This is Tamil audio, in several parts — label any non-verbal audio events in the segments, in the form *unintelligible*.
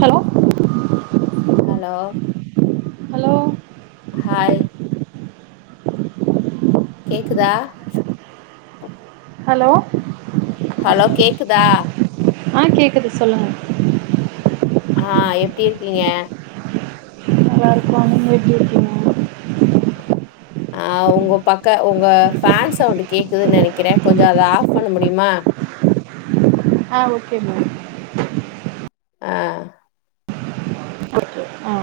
ஹலோ ஹலோ ஹலோ ஹாய் கேக்குதா ஹலோ ஹலோ கேக்குதா ஆ கேக்குது சொல்லுங்க ஆ எப்டி இருக்கீங்க நல்லா இருக்கோ நீங்க எப்டி இருக்கிங்க ஆ உங்க பக்க உங்க ஃபேன் சவுண்ட் கேக்குதுன் நெனைக்கிற கொஞ்ச அத ஆஃப் பண்ண முடியுமா ஆ ஓகே மேம் ஆஅ ஓகே ஆ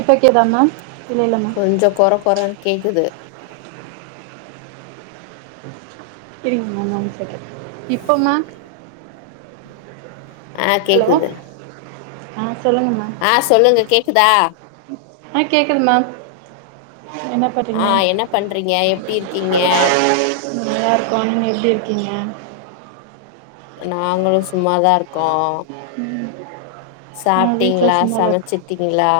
இப்ப க்கேதா மேம் இல்ல இல்ல மேம் கொஞ்ச கொரகொரன் கேக்குது செரிங்க ஒன் செகன் இப்ப மேம் ஆ ஹலோ கேக்குது ஆ சொல்லுங்க மேம் ஆ சொல்லுங்க கேக்குதா ஆ கேக்குது மேம் என்ன பண்றிங்க ஆ என்ன பண்றீங்க எப்படி இருக்கீங்க நல்லா இருக்கோ நீங்க எப் ப்டி இருக்கிங்க நாங்களு சும்மாதா இருக் கோ ஆ வீட்ல சாப்டீங்களா சும்மாதா இருக்கோ சமச்சிடீங்களா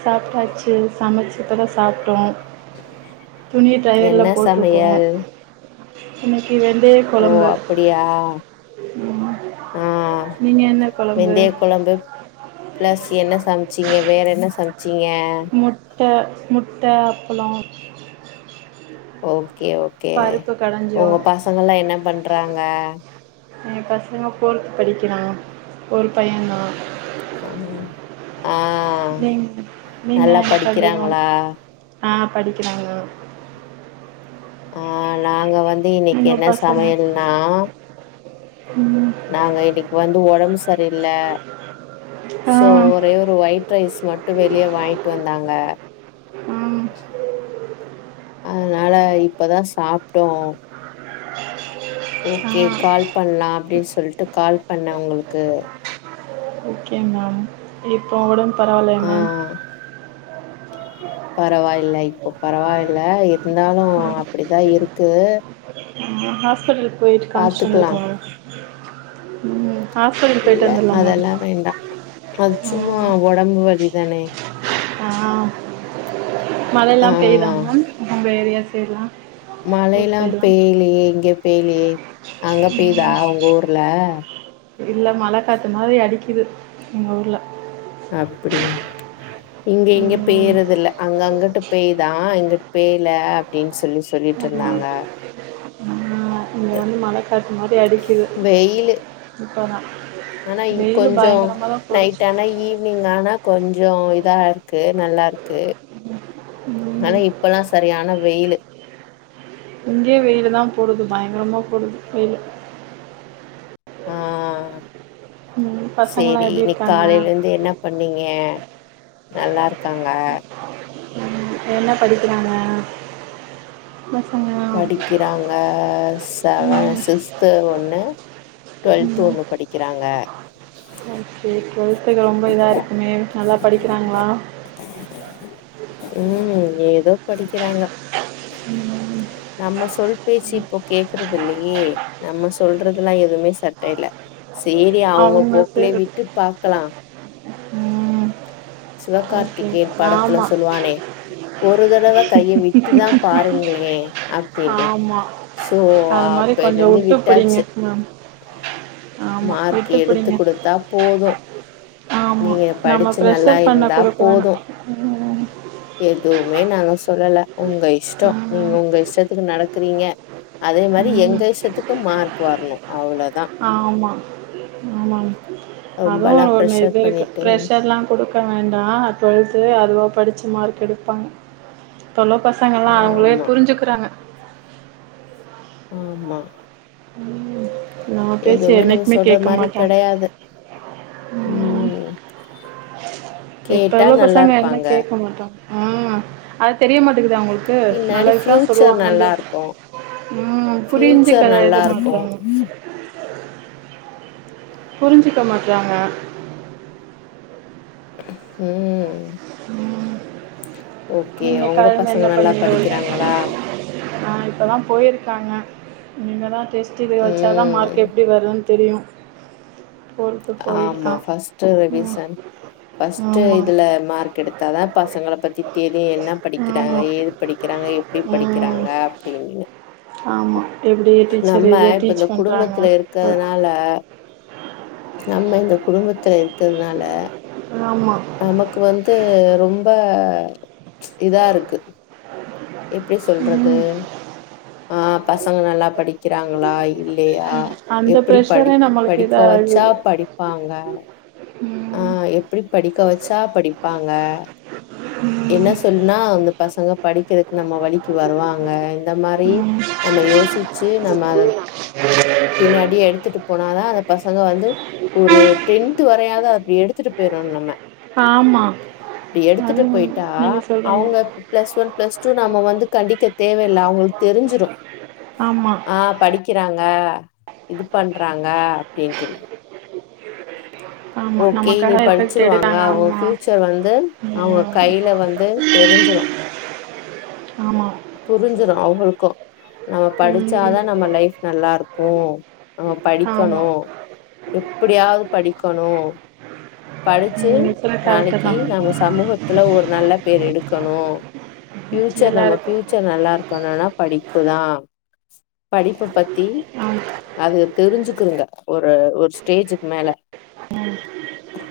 சாப்ட்டாச்சு சமச்சி இப்பதா சாப்ட்டோ துணி டெயர்ல என்ன போட்ருக்கோ சமையல் இன்னக் இது ஓ வெந்தயக்கொழம்பு அப்படியா ஆ நீங்க என்ன கெழம்பு வெந்தய குழம்பு பிளஸ் என்ன சம்ச்சிங்க வேற என்ன சம்ச்சி திங்க ட முட்ட அப்ளோ ஓ ஓகே ஓகே கடஞ்சோ உங்க பாசங்கெல்லா என்ன பண் ட்றாங்க எ பசங்க ஃபோர்த் படிக்கிறா ஒரு பைய தா ஆ அ நீங் நீங்க நல்லா என்ன பண்றீங்க படிக்றாங்ளா ஆ படிக்கிறாங்க ஆ நாங்க வந் வந்து இன்னெக் உங்க என்ன பசங்க சமையல்னா ம் நாங்க இன்னக் வந்து ஒடம் சரியில்ல ஆ சோ ஒரே ஒரு ஒயிட் ரைஸ் மட்டும் வெளிய வாங்கிட் வந்தாங்க ம் அதனால தை இப்பதா சாப்டோ *unintelligible* ஓக்கே ஆ கால் பண்லா அப்டிஸ் சொல்ட்டு கால் பண்ண உங்ளுக்கு ஓகே மேம் இப்போ ஒடம்பு பரவால்யாங் மேம் பரவாயில்லை இப்ப பரவாயில்ல இருந்தாலும் ம் அப்டிதா இருக்கு ம் ஹாஸ்பிட்டலுக்கு போயிட்டு காமிச்சிட்டு பாத்துக்லா வந்துருக்கே ம் ஹாஸ்பிட்டல் இல்ல போயிட்டு வந்துடலா மேம் அதெல்லா வேண்டா அது சும்மா ம் ஒடம்பு வலி சென்னை ஆம் ஆ மழயெல்லா பெய்தா மேம் உங்க ஏரியா பேர்லா மழயெல்லா பெய்லியே இங்க பெய்லியே அங்க பெய்தா உங்க ஊர்ல இல்ல மழ காத்து மாதிரி அடிக்குது எங்க ஊர்ல அப்டியா இங்கே இங்கே உம் பெய்றதில்ல அங்கங்க அங்குட்டு பெய்தா இங்குட்டு பெய்ல அப்டின் சொல்லிசி சொல்லிட்டிருந்தாங்க காத்து இங்க வந்து மழக்காத்து மாரி அடிக்கிது வெயிலு. இப்ப தா ஆனா இனிக் கொஞ்சோ நைட்டானா ஈவி்னிங்கானா கொஞ்சோ இதாருக்கு நல்லாருக்கு ஆனா உம் இப்பல்லா சரியான வெயிலு இங்கேயே வெயில் தான் போடுது பயங்கரமா கொள்ளுது வெய்லு ஆ பசங்கெல்லாம் சேரி எப்படி இன்னிக் இருக்காங்க காலலருந்து என்ன பண்ணீங்க நல்லாருக்காங்க ம் என்ன படிக்கிறாங்க பசங்க படிக்கறாங்க செவ உம் சிக்ஸ்து ஒண்ணு டுவெல்து உம் ஒண்ணு படிக்கறாங்க ஓகே டுவெல்த்துக்கு ரொம்ப இதாக இருக்குமே நல்லா படிக்கிறாங்களா ம் ஏதோ படிக்கறாங்க உம் நம்ம சொல் பேச்சி இப்போ கேக்குறதில்லயே நம்ம சொல்றதுலா எதுவுமே சட்டேல சேரி அவங்க போக்குளயே விட்டு பாக்கலா உம் ஓகே சிவகார்த்திகேன் படத்துல ஆமா சொல்லுவானே ஒரு தடவ கைய விட்டுதா பாருங்களே அப்டின்ட்டு ஆமா சோ அது மாதிரி கொஞ்சம் அப்பேலருந்து விட்டு பிடிங்க விட்டாச்சு மேம் ஆமா மார்க் விட்டு எடுத்து பிடிங்க கொடுத்தா போது ஆமா நீங்க ப் நம்ம ப்ரஷர் பண்ணப் கொடுக்க வெணா எதுவுமே நாங்க சொல்லல உங்க இஷ்ட நீங்க ம், உங்க இஷ் டத்துக்கு நடக்கறீங்க அதே மாரி ம். எங்கசத்துக்கு மார்க் வரணு அவ்ள ஆமா ஆமா அதுவு ரொம்பலா ஒண்ணு ப்ரெஷர் இது இருக்கு பண்ணிட்டு ப்ரஷர்லா குடுக்க வேண்டா டுவெல்த்து அதுவாக படித்து மார்க் எடுப்பாங்க இப்ப உள்ள பசங்கள் எல்லா அவங்களே ஆமா புரிஞ்சுக்கிறாங்க ஆம்மா ம் எதுவுமே நம்ம சொல்ற மாரி கெடையாது ம் இப்ப கேட்டா உள்ள நல்லா பசங்க என்ன இருப்பாங்க கேட்க மாட்டாங் ம் அது தெரியமாட்டுக்குத அவங்களுக்கு க்கு பின்னாடி நல்லதுதா ஃபியூச்சர் சொல்லுவாங்கன்டு நல்லா இருக்கு ம் ஃபியூச்சர் நல்லா புரிஞ்சுகத இருக்கு மாட்டோ புரிஞ்சிக்க மாட்டறாங்க ம் ம் ஓகே நீங்க உங்க காலைல பசங்க என்ன நல்லா பண்ணீங்க படிக்கறாங்களா ஆ இப்பதா போயிருக்காங்க நீங்க தா டெஸ்டுவி வச்சா தா ம் மார்க் எப்டி வரும்ன் தெரியு டுவெல்த்து ஆமா போயிருக்கா ஃபஸ்ட் ம் ரெவிசன் ஃபஸ்ட் ஆமா இதுல மார்க் எடுத்தாதா பசங்க பத்தி தெரியு என்ன படிக்கிறாங்க ஆமா ஏது படிக்கிறாங்க எப்டி ம் படிக்கிறாங்க அப்டினு ஆமா எப்பிடி டீச்சர் இது டீச் இந்த பண்றாங்க குடும்பத்துல ஆ இருக்கறதுனால நம்ம இந்த குடும்பத்துல இருக்கறனால ஆமா நமக்கு வந்து ரொம்ப இதா இருக்கு எப்டி சொல்றது ம் ஆ பசங்க நல்லா படிக்கிறாங்களா இல்ல ஆ அந்த எப்பிடி படி ப்ரெஷரே நம்மளுக்கு படிக்க இதா வச்சா ஆகுது படிப்பாங்க ஆ ம் எப்டி படிக்க வச்சா படிப்பாங்க என்ன ம் சொல்னா உங்க பசங்க படிக்கிறக்கு நம்ம வழிக்கு வருவாங்க இந்த மாரி ம் நம்ம யோசிச்சு நம்ம அத பின்னாடி எடுத்துட்டு போனாதா அந்த பசங்க வந்து ஒரு டென்த் வரையாது அப்டி எடுத்துட்டு போயிரணு நம்ம ஆமா இப்டி எடுத்துட்டு அது ட்டா நீங்க சொல்ற மாரி அவங்க ப் ப்ளஸ் ஒன் ப்ளஸ் து நம்ம வந்து கண்டிக்க தேவைல்ல அவங்களுக்கு தெரிஞ்சிரு ஆமா ஆ படிக் கிறாங்க இது பண்றாங்க அப்டின்ட்டுனா ஆமா ஓகே இனி நமக்காக எஃபெக்ட் படிச்சிருவாங்க எடுத்தாங்க அவங்க ஆமா ஃபியூச்சர் வந்து அவங்க ம் கைல வந்து தெரிஞ்சிரு ஆமா புரிஞ்சிரு அவங்களுக்கு நம்ம ம் படிச்சாதா நம்ம லைஃப் நல்லா இரு க்கு நம்ம படிக்கணு ஆமா எ ப்படியாது படிக்கணு படிச்சு நீங்க சொல்ல கரெக்ட்டு தா நாளக்கி நம்ம சமூகத்துல ஒரு நல்ல பேர் எடு க்கணு ஃபியூச்சர் நம்ம எல்லாருக்கு ஃபியூச்சர் நல்லா இருக்கணுன்னா படி அப்பதா படிப்ப பத்தி ஆமா அது தெரிஞ்சுக்குங்க ஒரு ஒரு ஸ்டேஜுக்கு மேல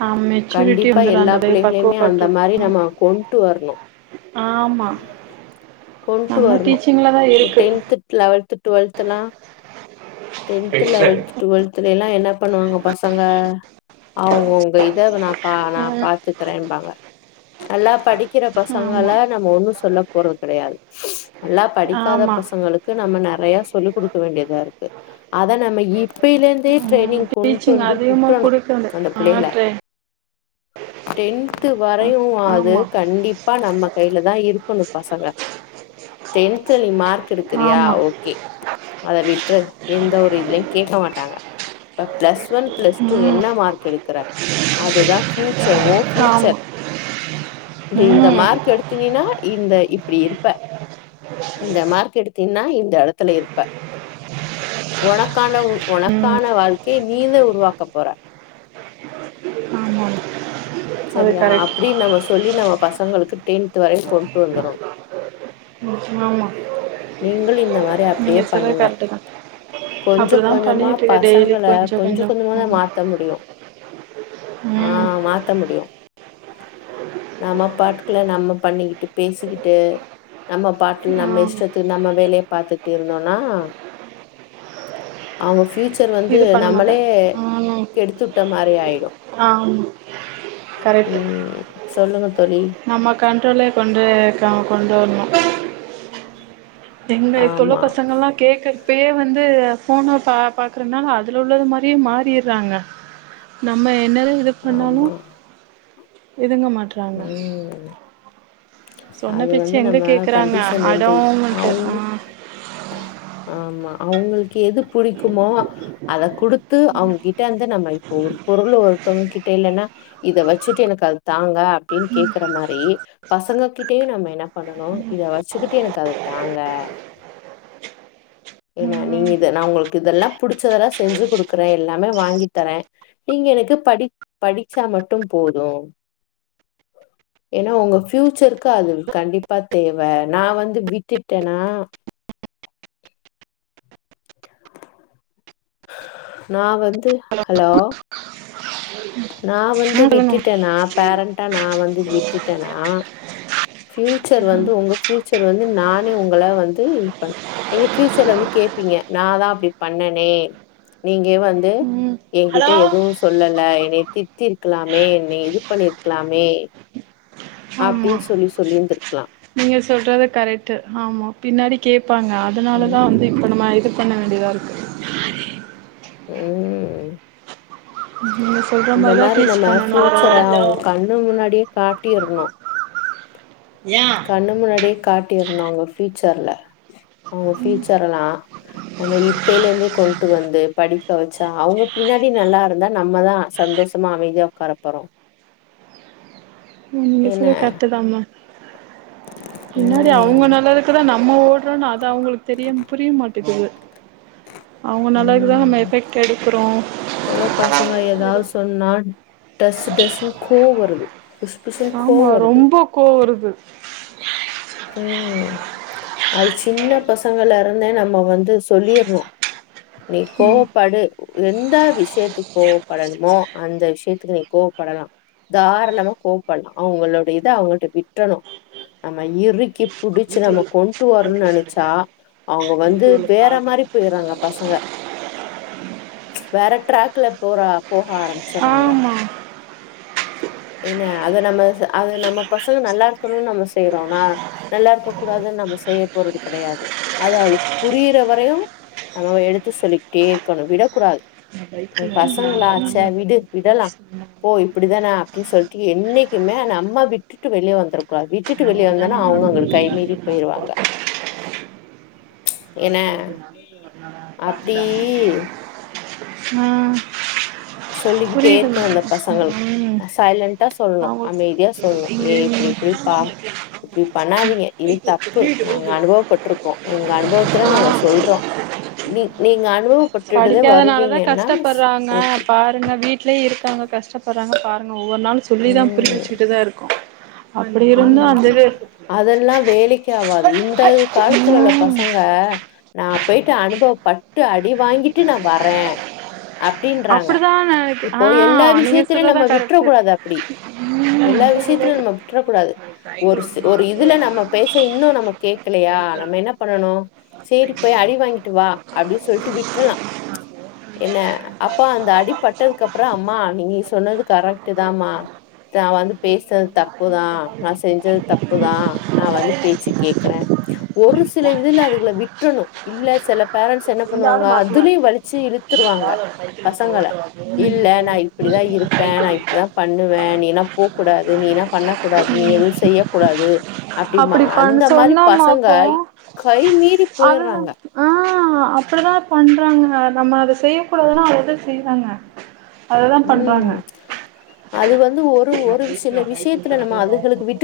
ஆ மெச்சூரிட்டி கண்டிப்பா வந்துரு எல்லா அந்த பய பிள்ளைகளையுமே அந்த பக்குவப்பட்ருக்கு மாரி ம் நம்ம கொண்ட்டு வரணு ஆமா கொண்டு நம்ம டீச்சிங்லதா இருக்கு டுவெல்த்தல்லா டென்த் லெவெல்த் டுவெல்த்துல எல்லா என்ன பண்ணுவாங்க பசங்க அ அவங்கவுங்க இத வந் நா பா நா பாத்துக்கிறேம்பாங்க நல்லா படிக்கிற ம் பசங்கள ஆமா நம்ம ஒண்ணு சொல்லப் போறது கெடையாது. நல்லா படிக்காத ஆமா பசங்களுக்கு நம்ம நெறை ய சொல்லிக் குடுக்க வேண்டியதா இருக்கு அத நம்ம இ ப்பயில இருந்தே ட்ரைனிங் கொண்ட்டு வந்து கு நா குடுக்க வந்த ஆட்ரே டென்த் டென்த்து வரையு அது ஆமா கண்டிப்பா நம்ம கைய்ல தா இருக்குணு பசங்க டென்த்து நீ மார்க் எடுக்றியா ஆமா ஓகே அத விட்ரு எந்த ஒரு இதுலயு கேட்க மாட்டாங்க இப்ப பிளஸ் ஒன் பிளஸ் டூ ம் என்ன மார்க் எடுக்கற அதுதா ஃபியூச்சர் ஓ ஆமா ஃபியூச்சர் டி இந்த ம் மார்க் எடுத்தினினா இந்த இப் இப்டி எடுப்ப இந்த மார்க் எடுத் தின்னா இந்த எடத்துல இருப்ப உனக் கான்ட உ உனக்கான வாழ்கி நீீ த உருவாக் கப் போர ஆமா அது செரியா கரெக்ட் அப்டின் நம்ம சொல்லி நம்ம பசங்களுக்கு டென்த் வரையு கொண்டு வந்தரனு ம் ஆமா நீங்கள் இந்த மாரி நீங்க அப்டியே சொல்றது பண்ணுங்க கரெக்ட்டு தா கொஞ்சோ அப்டிதா கொஞ்சமா பண்ணிட்டு இருக்கே டெய்லி பசங்கள கொஞ்சோ கொஞ்சமா தா ம் மாத்த முடியு ஆ ம் மாத் நம்ம பாட்டுகள நம்ம பண்ணிக்கிட்டு பேசிக்கிட்டு நம்ம பாட்டில் நம்ம ஆமா இஷ்டத்து நம்ம வேலய பாத்துட்டு இருந்தோனா அவுங்க ஃபியூச் ஃபியூச்சர் வந்து இது பண்ண மாட்டே நம்மளே ம் கெடுத்துட்ட மாரி ஆய்டும் கரெக்ட் தோழி நம்ம கண்ட்ரோலே கொண்டு கம் கொண்டு வர்ணு எங்க இப்ப உள்ள ஆமா பசங்களா கேகட்பே வந்து ஃபோன பா பாக்றனால அதுல உள்ளது மாரியே மாறிற்றாங்க நம்மய என்னது இது பண்ணாலு ஆமா இதுங்க மாட் ட்றாங்க ம் சொன்ன அது பேச்ச வந்து எங்க நம்ம கேக்றாங்க கண்டிஷன் அடோ வந்து மண்ட்டு அவுங் ஆ ஆமா அவ்ங்ளுக் எது புடிக்குமோ அத குடுத்து அவ்ங்கிட்ட வந்து நம்ம இப்ப ஒரு பொருள் ஒருத்தோங்கிட்ட இல்லனா இத வச்சிட்டு எனக் அது தாங்க அப்டின் கேக்ற மாரி பசங்க கிட்டயு நம்ம என்ன பண்ணணு இத வச்சுக்கிட்டு எனக் அது தாங்க ம் என்ன ம் நீங்கிது நா உங்ளுக் இதெல்லா புடிச்சதெல்லா செஞ்சு குடுக்குற எல்லாமே வாங்கி தர நீங்க எனக்கு படிச் படிச்சா மட்டும் போதும் ஏனா உங்க ஃபியூச்சருக்கு அது கண்டிப்பா தேவ நா வந்து விட்டுடனா நா வந்து ஹலோ நா வந்து சொல்லுங்க விட்டுடனா பேரண்டா நா வந்து விட்டுடனா ஃபியூச்சர் வந்து ஒங்க ஃபியூச்சர் வந்து நானே உங்கள வந்து இன் பண் நீங்க ஃபியூச்சர்ல வந்து கேப்பீங்க நா தா அப்டி பண்ணனே நீங்க வந்து ம் என்கிட்ட ஹலோ எதுவு சொ சொல்லல என்னைய திட்டிருக்கலாமே என்னைய இது பண்ணிருக்கலாமே ஆமா அப்டின் சொல்லி சொல்லிருந்திருக்லா நீங்க சொல்றது கரெக்ட்டு ஆமா பின்னாடி கேப் பாங்க அதனாலதா ம், வந்து இப்ப நம்ம இது பண்ண வேண்டியதா இருக்கு ஆ *unintelligible* உஹம் நீங்க சொல்ற இந்த மாரிதா மாரி டீச் நம்ம பண்ணணு ஒரு ஃப்யூச்சர ஒரு அவுங்க கண்ணு முன்னாடியே காட் ட்டிர்னு கண்ணு முன்னாடியே காட்டிர்னு அவுங்க ஃப்யூச்சர்ல அவுங்க ஃப்யூச்சர் ல்லா நம்ம இப்பலே இருந்தே கொண்டு வந்து படிக்க வச்சா அவுங்க பின்னாடி நல்லா இருந்தா நம்மதா சந்தோஷமா அமைதியா உட்காரப்போறோ நீங்க சொல்ற கரட்டு தா மேம் பின்னாடி அவுங்க ம் நல்லாருக்கதா நம்ம ஓடுறோன்னு அது அவுங்களுக்கு தெரிய புரிய மாட்டுது அவுங்க நல்லதுகுதா நம்ம எஃபெக்ட் எடுக்குறோ இப்ப உள்ள பசங்க ஏதாவது சொன்னா டஸ் டஸ்னு கூவுவருது ஆமா ரொம்ப கோவுருது *inaudible* ம் அது சின்ன பசங்கள்ல இருந்தே நம்ம வந்து சொல்லிர்ணு நீ ம் கோவப்படு எந்த விஷயத்துக்கு கோவப்படணுமோ அந்த விஷயத்துக்கு நீ கோவப்படலா தாராளமா கோவப்படலா அவங்களோடைய இத அவங்கள்ட விட்றணு நம்ம ந இறுக்கி புடிச்சு வீட்ல நம்ம உள்ள கொண்டு பால் வரனு ட்ரெஸ் நினைச்சா எடுக்க அவங்க வந்து வீட்ல உள்ள வேற பால் மாரி போய்றாங்க பசங்க வேற டிராக்ல போற போக ஆரம்பிச்சறாங்க ஆமா ஏன்ன அது நம்ம அது நம்ம பசங்க நல்லா இருக்கணும்னு நம்ம செய்றோனா நல்லா இருக்க கூடாதுன்னு நம்ம செய்ய போறது கெடையாது அது அவுங்களுக் புரியற வரையு நம்ம எடுத்து சொல்லிட்டே இருக்கணு விடக்கூடாது நா பைக்ல நாங்க பசங்களாச்ச வேன்ல ட்டு விடலா போகும்போது போ இப்புடிதான டி சொல்லிட்டு என்னைக்குமே நம்ம விட்டுட்டு வெளியே வந்தற கூடாது விட்டுட்டு நா வெளியே ஒரு வந்தனா தடவ நடந்து அவங்கஉங்களுக் கை மீறி எங்க அப்பா போயிருவாங்க என்ன அப்டி பாத்துட்டாங்க ம் சொல்லிக்கிட்டே இருக்கணு அந்த பசங்களுக்கு ம் சைலன்டா சொல்லணு அவங்களுக்கு அமைதியா ஏதோ சொல்லணு ஏ பைக்லயே இப்டி இப்டி பா இப்டி பண்ணாதீங்க இது தப்பு நாங்க போகும்போது அனுபவபட்ருக்கோ எங்க அனுபவத்துல நாங்க சொ ஆ சொல்றோ நீ நீங்க அனுபவப்பட்டுட்டு தா வருவீங்கன்னா ஓகே ங்க வீட்லயே இருக்காங்க கஷ்டப்படுறாங்க ல பாருங்க ஒவ்வொருநாள் சொல்லி தா ம் புரியவச்சுட்டு தா இருக்கோ அப்டி இருந்து அந்தது கெ ஆவாது இந் த காலத்துல உள்ள பசங்க நா போயிட்டு அனுபவப்பட்டு அடி வாங்கிட்டு நா வர்றே அப்பிடிதா‌ நெனைக்க ஆ எல்லா நீங்க விஷயத்திலயு சொல்றதா நம்ம விட்ற கரெக்ட்டு கூடாது ட்றக்கூடாது ஒரு ஒரு இதுல நம்ம பேச்ச இன்னு நம்ம கேக்கலயா சைக்கிள் நம்ம என்ன பண்ணனு சேரி போய் அடி வாங்கிட்டு வா அப்டி சொல்ட்டு விட்றலா என்ன அப் அப்ப அந்த அடி பட்டதுக்கப்ற அம்மா நி நீ சொன்னது கரெக்ட்டு தாம்மா த வந்து பேசது த புதா நா செஞ்சது தப்புதா நா வந்து பேச்ச கேக்குறே ஒரு சில இதுல அதுகள விட்றணு இல்ல சில பேரண்ட்ஸ் என்ன இந்த ஆடு பண்ணுவாங்க மாசமா அதுலயு இருக்கு வலிச்சு இழுத்துருவாங்க ஏதாவது ஒரு சைக்கிள் எடுத்து பசங்கள ஓட்டுவா இல்ல நா இப்பிடிதா இருப்பே நா சைக்கிள் இப்பிடி தா பண்ணுவே நீனா போகூடாது நீனா பண்ணக்கூடாது நீ எதுவு செய்யக் கூடாது அப்படி அப்டிம்பாங்க அந்த பண் மாரி சொன்னோமா பசங்க அப்போ கை மீறி அதுதா போயிர்றாங்க ஆ அப்படிதா பண்றாங்க நம்ம அத செய்யக்குடாதுன்னா அத த செய்வாங்க ம் அது வந்து ஒ ரு ஒரு சில விஷ்யத்துல நம்ம அதுகளுக்கு விட்டு